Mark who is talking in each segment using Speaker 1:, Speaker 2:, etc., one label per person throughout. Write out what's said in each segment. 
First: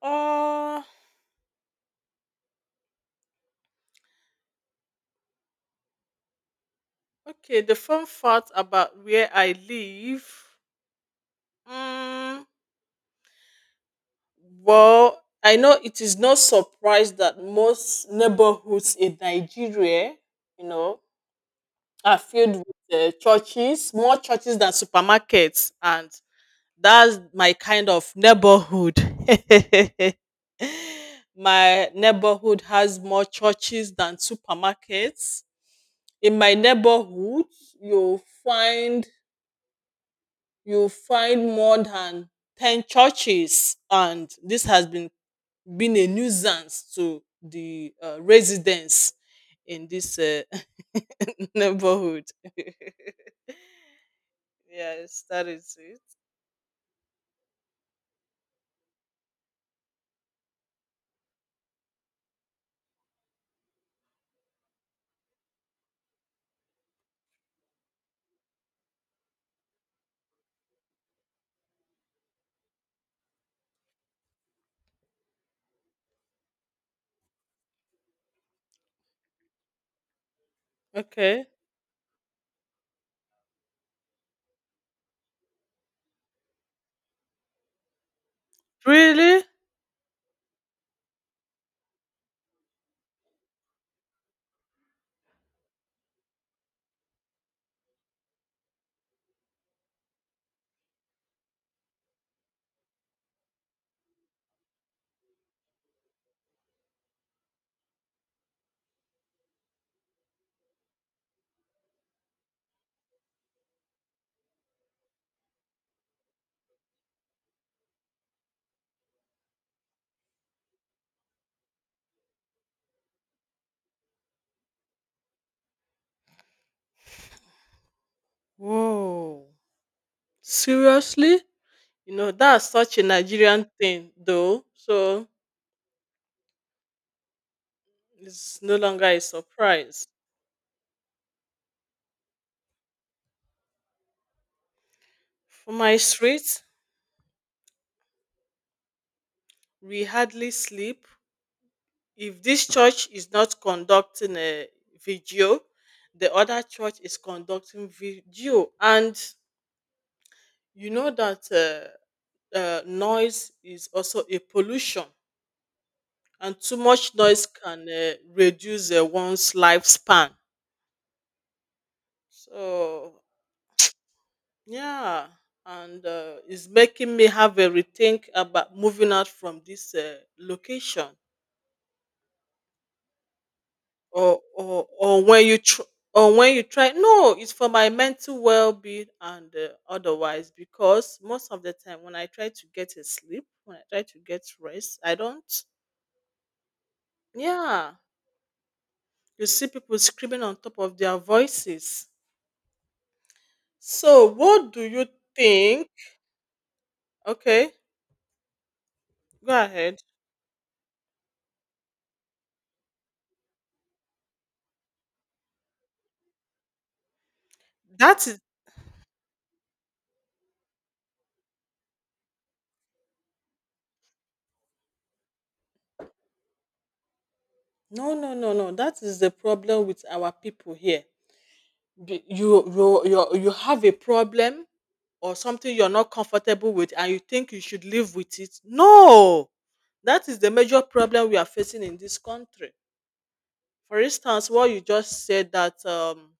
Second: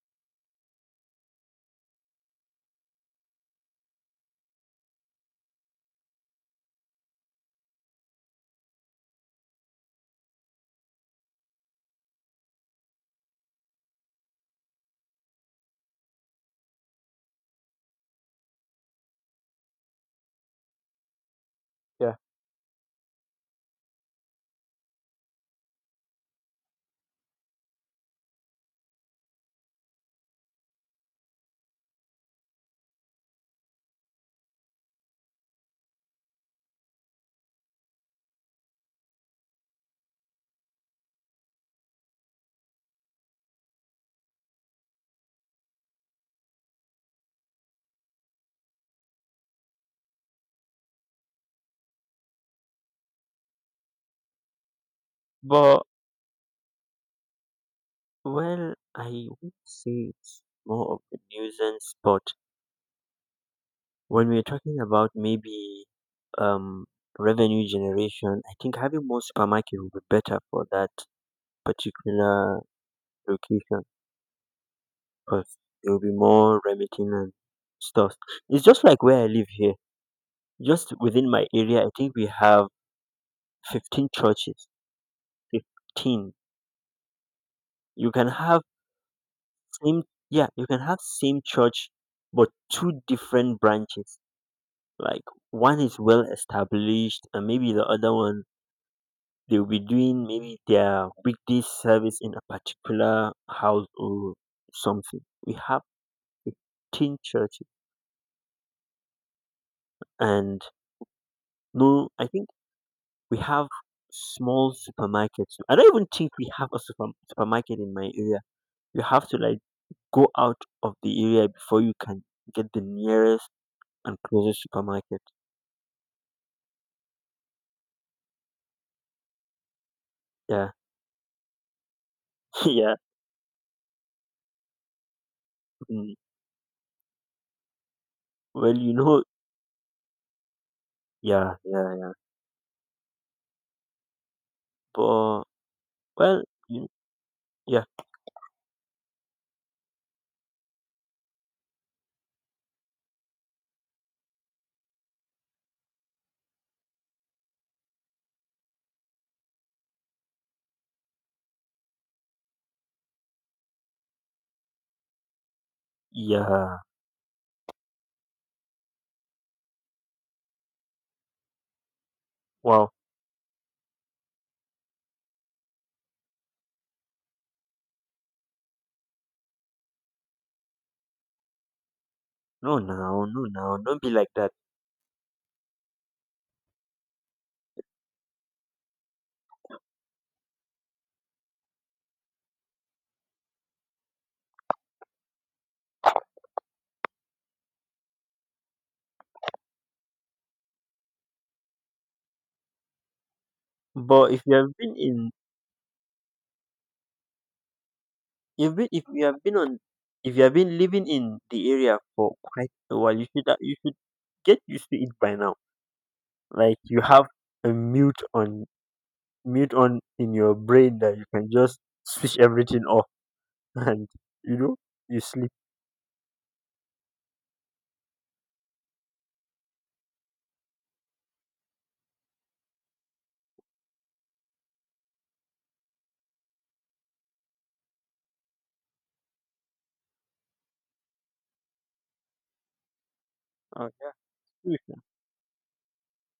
Speaker 1: Uh, okay. The fun fact about where I live. Mm, well, I know it is no surprise that most neighborhoods in Nigeria, you know,
Speaker 2: Yeah.
Speaker 1: are filled with churches, more churches than supermarkets, and that's my kind of neighborhood. My neighborhood has more churches than supermarkets. In my neighborhood, you'll find you'll find more than 10 churches, and this has been a nuisance to the residents in this neighborhood. Yes, that is
Speaker 2: But,
Speaker 1: it.
Speaker 2: well, I would say it's more of a nuisance, but when we're talking about maybe um revenue generation, I think having more supermarket would be better for that particular location because there will be more remitting and stuff. It's just like where I live here. Just within
Speaker 1: Okay.
Speaker 2: my area, I think we have 15 churches. 15. You can have
Speaker 1: Really.
Speaker 2: same, yeah, you can have same church, but two different branches. Like one is well established, and maybe the other one they'll be doing maybe their weekday service in a particular house or something. We have 15 churches, and no, I think we have small supermarkets. I don't even think we have a supermarket in my area. You have to like go out of the area before you can get the nearest and closest supermarket.
Speaker 1: Whoa.
Speaker 2: Yeah,
Speaker 1: Seriously. You know, that's
Speaker 2: yeah.
Speaker 1: such a Nigerian thing, though. So
Speaker 2: Mm.
Speaker 1: it's no
Speaker 2: Well, you
Speaker 1: longer a
Speaker 2: know,
Speaker 1: surprise.
Speaker 2: yeah, yeah, yeah. But
Speaker 1: For my
Speaker 2: well,
Speaker 1: street,
Speaker 2: y yeah,
Speaker 1: we hardly sleep. If this church is not conducting a video, the other church is conducting video. And you know that noise is also a pollution, and too
Speaker 2: yeah.
Speaker 1: much noise can reduce one's lifespan.
Speaker 2: Wow.
Speaker 1: So yeah. And it's making me have a rethink about moving out from this location.
Speaker 2: No now, no now. Don't be like
Speaker 1: Or
Speaker 2: that.
Speaker 1: or or when you tr- or when you try, no, it's for my mental well-being and otherwise, because most of the time when I try to get a sleep, when I try to get rest, I don't. Yeah, you see people screaming on top of their voices. So,
Speaker 2: But if you
Speaker 1: what
Speaker 2: have
Speaker 1: do
Speaker 2: been
Speaker 1: you
Speaker 2: in,
Speaker 1: think? Okay,
Speaker 2: if been, If you have been
Speaker 1: go ahead.
Speaker 2: if you have been living in the area for quite a while, you should get used to it by now. Like you have a mute
Speaker 1: That is
Speaker 2: on mute on in your brain that you can just switch everything off and you know you sleep.
Speaker 1: No, no, no, no. That is the problem with our people here. You have a problem or something you're not comfortable with, and you think you should live with it. No, that is the major problem we are facing in this country.
Speaker 2: Oh
Speaker 1: For
Speaker 2: yeah,
Speaker 1: instance, what you
Speaker 2: sleep is
Speaker 1: just said, that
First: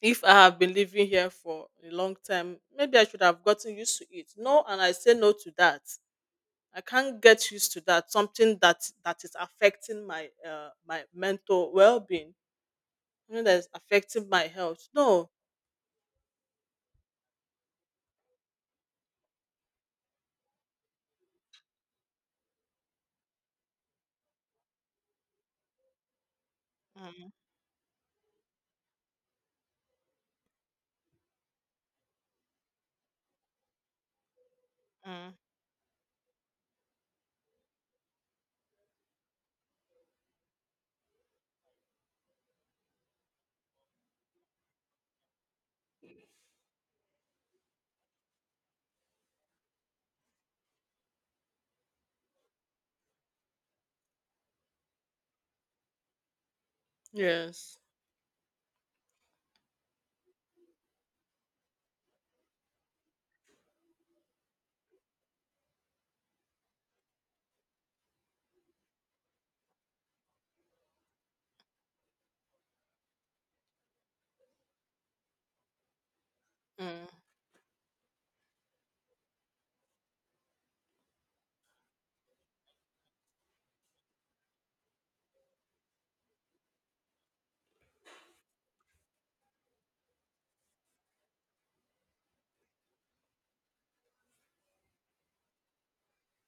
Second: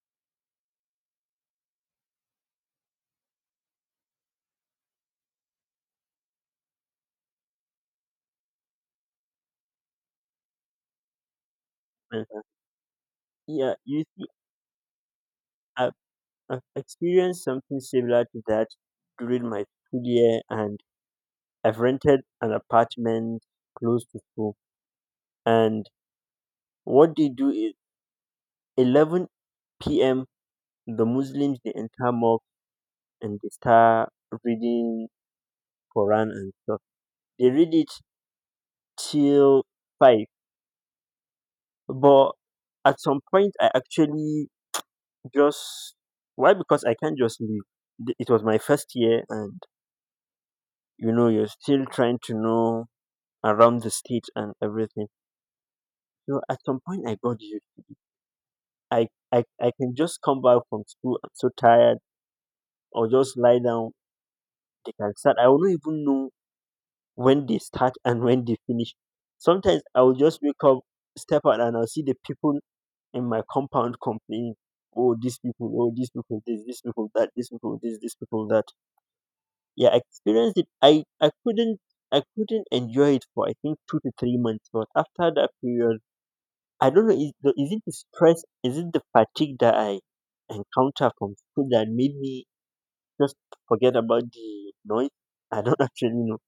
Speaker 1: if I have been living here for a long time, maybe I should have gotten used to it. No, and I say no to that. I can't get used to that, something that is affecting my my mental well-being,
Speaker 2: better.
Speaker 1: something that is
Speaker 2: Yeah. You see,
Speaker 1: affecting my health. No.
Speaker 2: I've, I've experienced something similar to that during my school year, and I've rented an apartment close to school, and what they
Speaker 1: Mm,
Speaker 2: do is 11 p.m. the Muslims they enter mosque and they start reading
Speaker 1: mm.
Speaker 2: Quran and stuff. They read it till 5, but at some point I actually just why because I can't just leave. It was my first year, and you know you're still trying to know around the state and everything. So at some point I got you.
Speaker 1: Yes.
Speaker 2: I can just come back from school. I'm so tired. Or just lie down. They can start. I will not even know when they start and when they finish. Sometimes I will just wake up, step out, and I'll see the people in my compound complaining. Oh, these people. Oh, these people. This. These
Speaker 1: Mm,
Speaker 2: people. That. These people. This. These people. That. Yeah, I experienced it. I couldn't enjoy it for I think 2 to 3 months. But after that period I don't know. Is the is it the stress? Is it the fatigue that I encounter from school that made me just forget about the noise? I don't actually know.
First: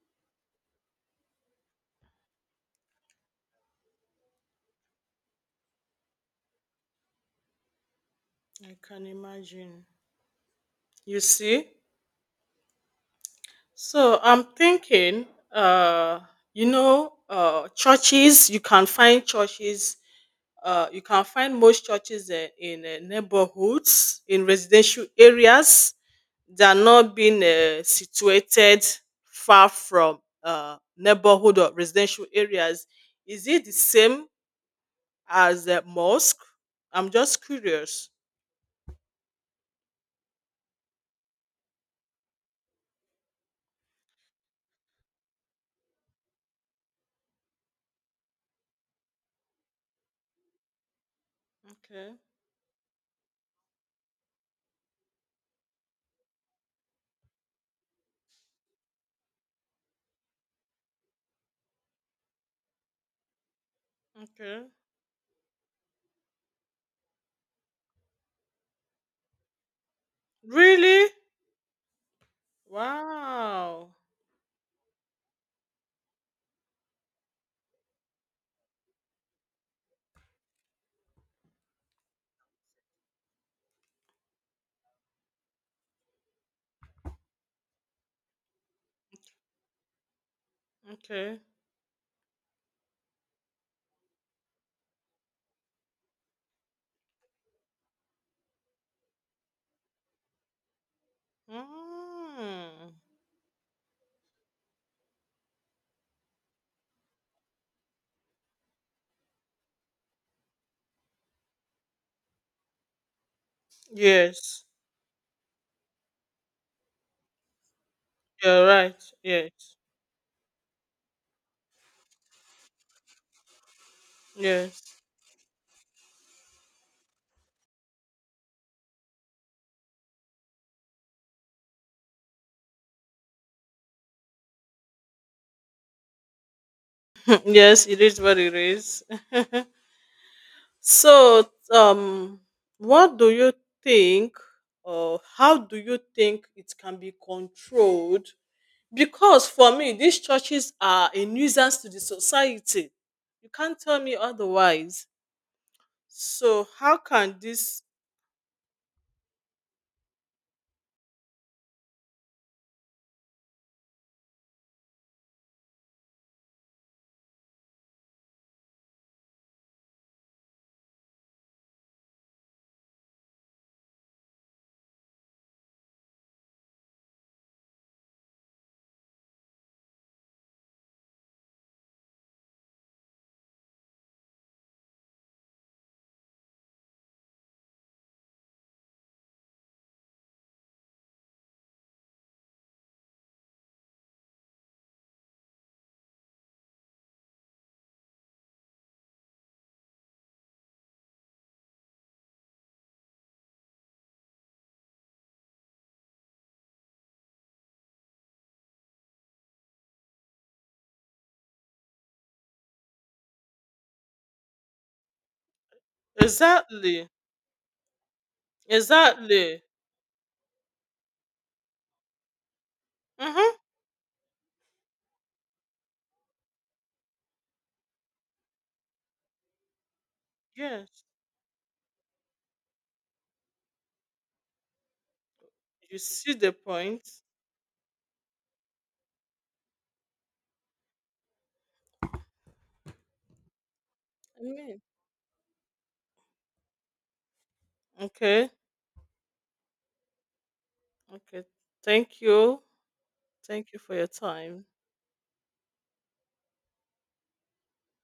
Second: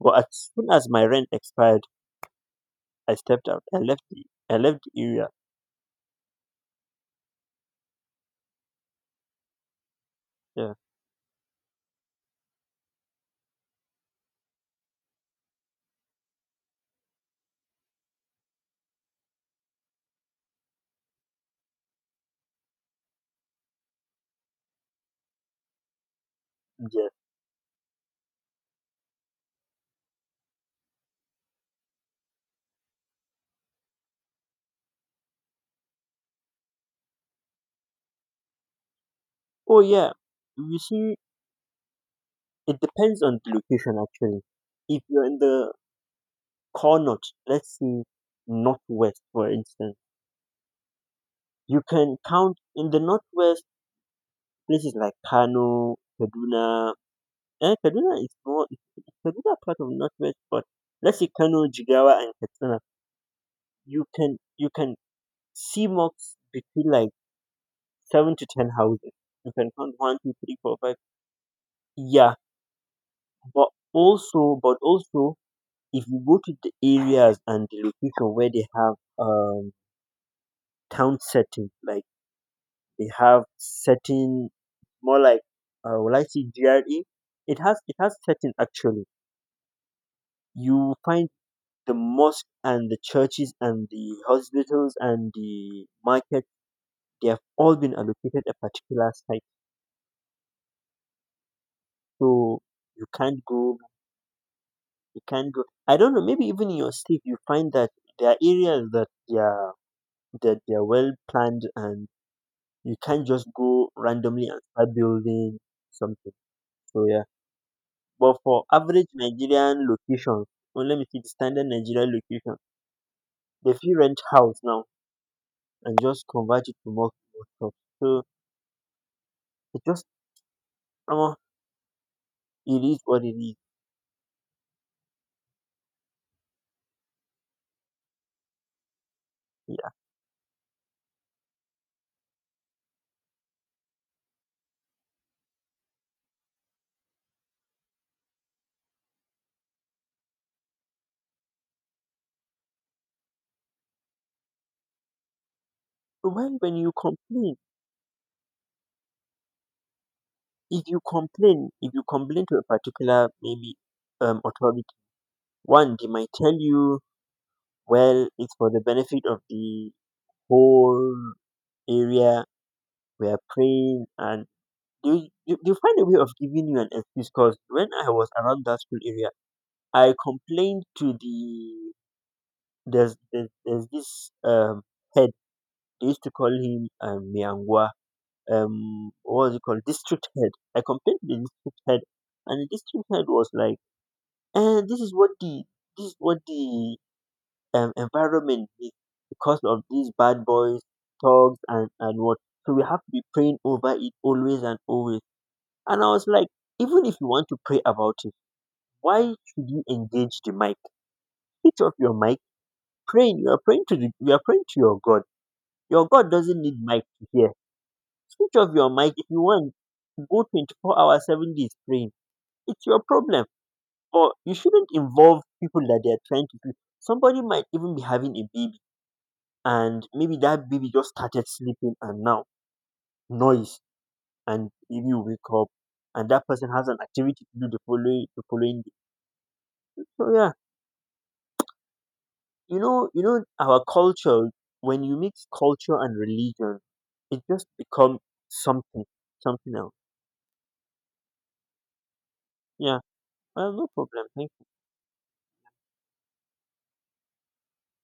Speaker 2: But as soon as my rent expired, I stepped out. I left the area.
Speaker 1: I can imagine.
Speaker 2: Yeah,
Speaker 1: You see? So I'm thinking, uh, you know, churches, you can find churches, you can find most churches in neighborhoods, in residential areas that are
Speaker 2: yeah.
Speaker 1: not being situated far from neighborhood or residential areas. Is it the same as a mosque? I'm just curious.
Speaker 2: Oh yeah. You see, it depends on the location actually. If you're in the corner, let's see, northwest, for instance, you
Speaker 1: Okay,
Speaker 2: can count in the northwest places like Kano, Kaduna. Eh, Kaduna is more Kaduna part of Northwest, but let's say Kano, Jigawa, and Katsina,
Speaker 1: okay.
Speaker 2: you can see mosques between like 7 to 10 houses. You can count one, two, three, four, five.
Speaker 1: Really?
Speaker 2: Yeah, but
Speaker 1: Wow.
Speaker 2: but also, if you go to the areas and the location where they have town setting, like they have setting more like will I see GRE? It has setting actually. You find
Speaker 1: Okay.
Speaker 2: the mosque and the churches and the hospitals and the market, they have all been allocated a particular site, so
Speaker 1: Mm.
Speaker 2: you can't go you can't go, I don't know, maybe even in your state you find that there are areas that they are well planned and you can't just go randomly and
Speaker 1: Yes.
Speaker 2: start building something. So yeah, but for
Speaker 1: You're right.
Speaker 2: average
Speaker 1: Yes.
Speaker 2: Nigerian locations, or let me see, the standard Nigerian location, they feel rent house now
Speaker 1: Yes.
Speaker 2: and just convert it to more, so it just somehow it is what it is.
Speaker 1: Yes, it is what it is.
Speaker 2: Yeah.
Speaker 1: So, what do you think, or how do you think it can be controlled? Because for me, these churches are a nuisance to the society. You can't tell me otherwise.
Speaker 2: So
Speaker 1: So,
Speaker 2: when you
Speaker 1: how can
Speaker 2: complain,
Speaker 1: this
Speaker 2: if you complain to a particular maybe authority, one they might tell you, well, it's for the benefit of the whole area. We are praying, and they find a way of giving you an excuse. Because when I was around that school area, I complained to the there's this head. They used to call him Miangwa, what was it called, district head. I complained to the district head, and the district head was like, eh, this is what the environment is because of these bad boys, thugs and what, so we have to be praying over it always and always. And I was like, even if you want to pray about it, why should you engage the mic? Switch off your mic. Praying you are praying to the You are praying to your god. Your god doesn't need mic
Speaker 1: exactly,
Speaker 2: to hear. Switch off your mic. If you
Speaker 1: exactly?
Speaker 2: want, go 24 hours 7 days praying. It's your problem. But you shouldn't involve people that they're trying to do. Somebody might even be having a baby, and maybe that
Speaker 1: Mm-hmm.
Speaker 2: baby just started sleeping, and now noise, and maybe you wake up,
Speaker 1: You
Speaker 2: and
Speaker 1: see
Speaker 2: that
Speaker 1: the
Speaker 2: person has an
Speaker 1: point?
Speaker 2: activity to do the following day. So yeah, you know, you know our
Speaker 1: I
Speaker 2: culture,
Speaker 1: mean,
Speaker 2: when you mix culture and religion, it just becomes
Speaker 1: okay.
Speaker 2: something something else.
Speaker 1: Okay. Thank you.
Speaker 2: Yeah.
Speaker 1: Thank
Speaker 2: Well,
Speaker 1: you
Speaker 2: no
Speaker 1: for your
Speaker 2: problem. Thank
Speaker 1: time.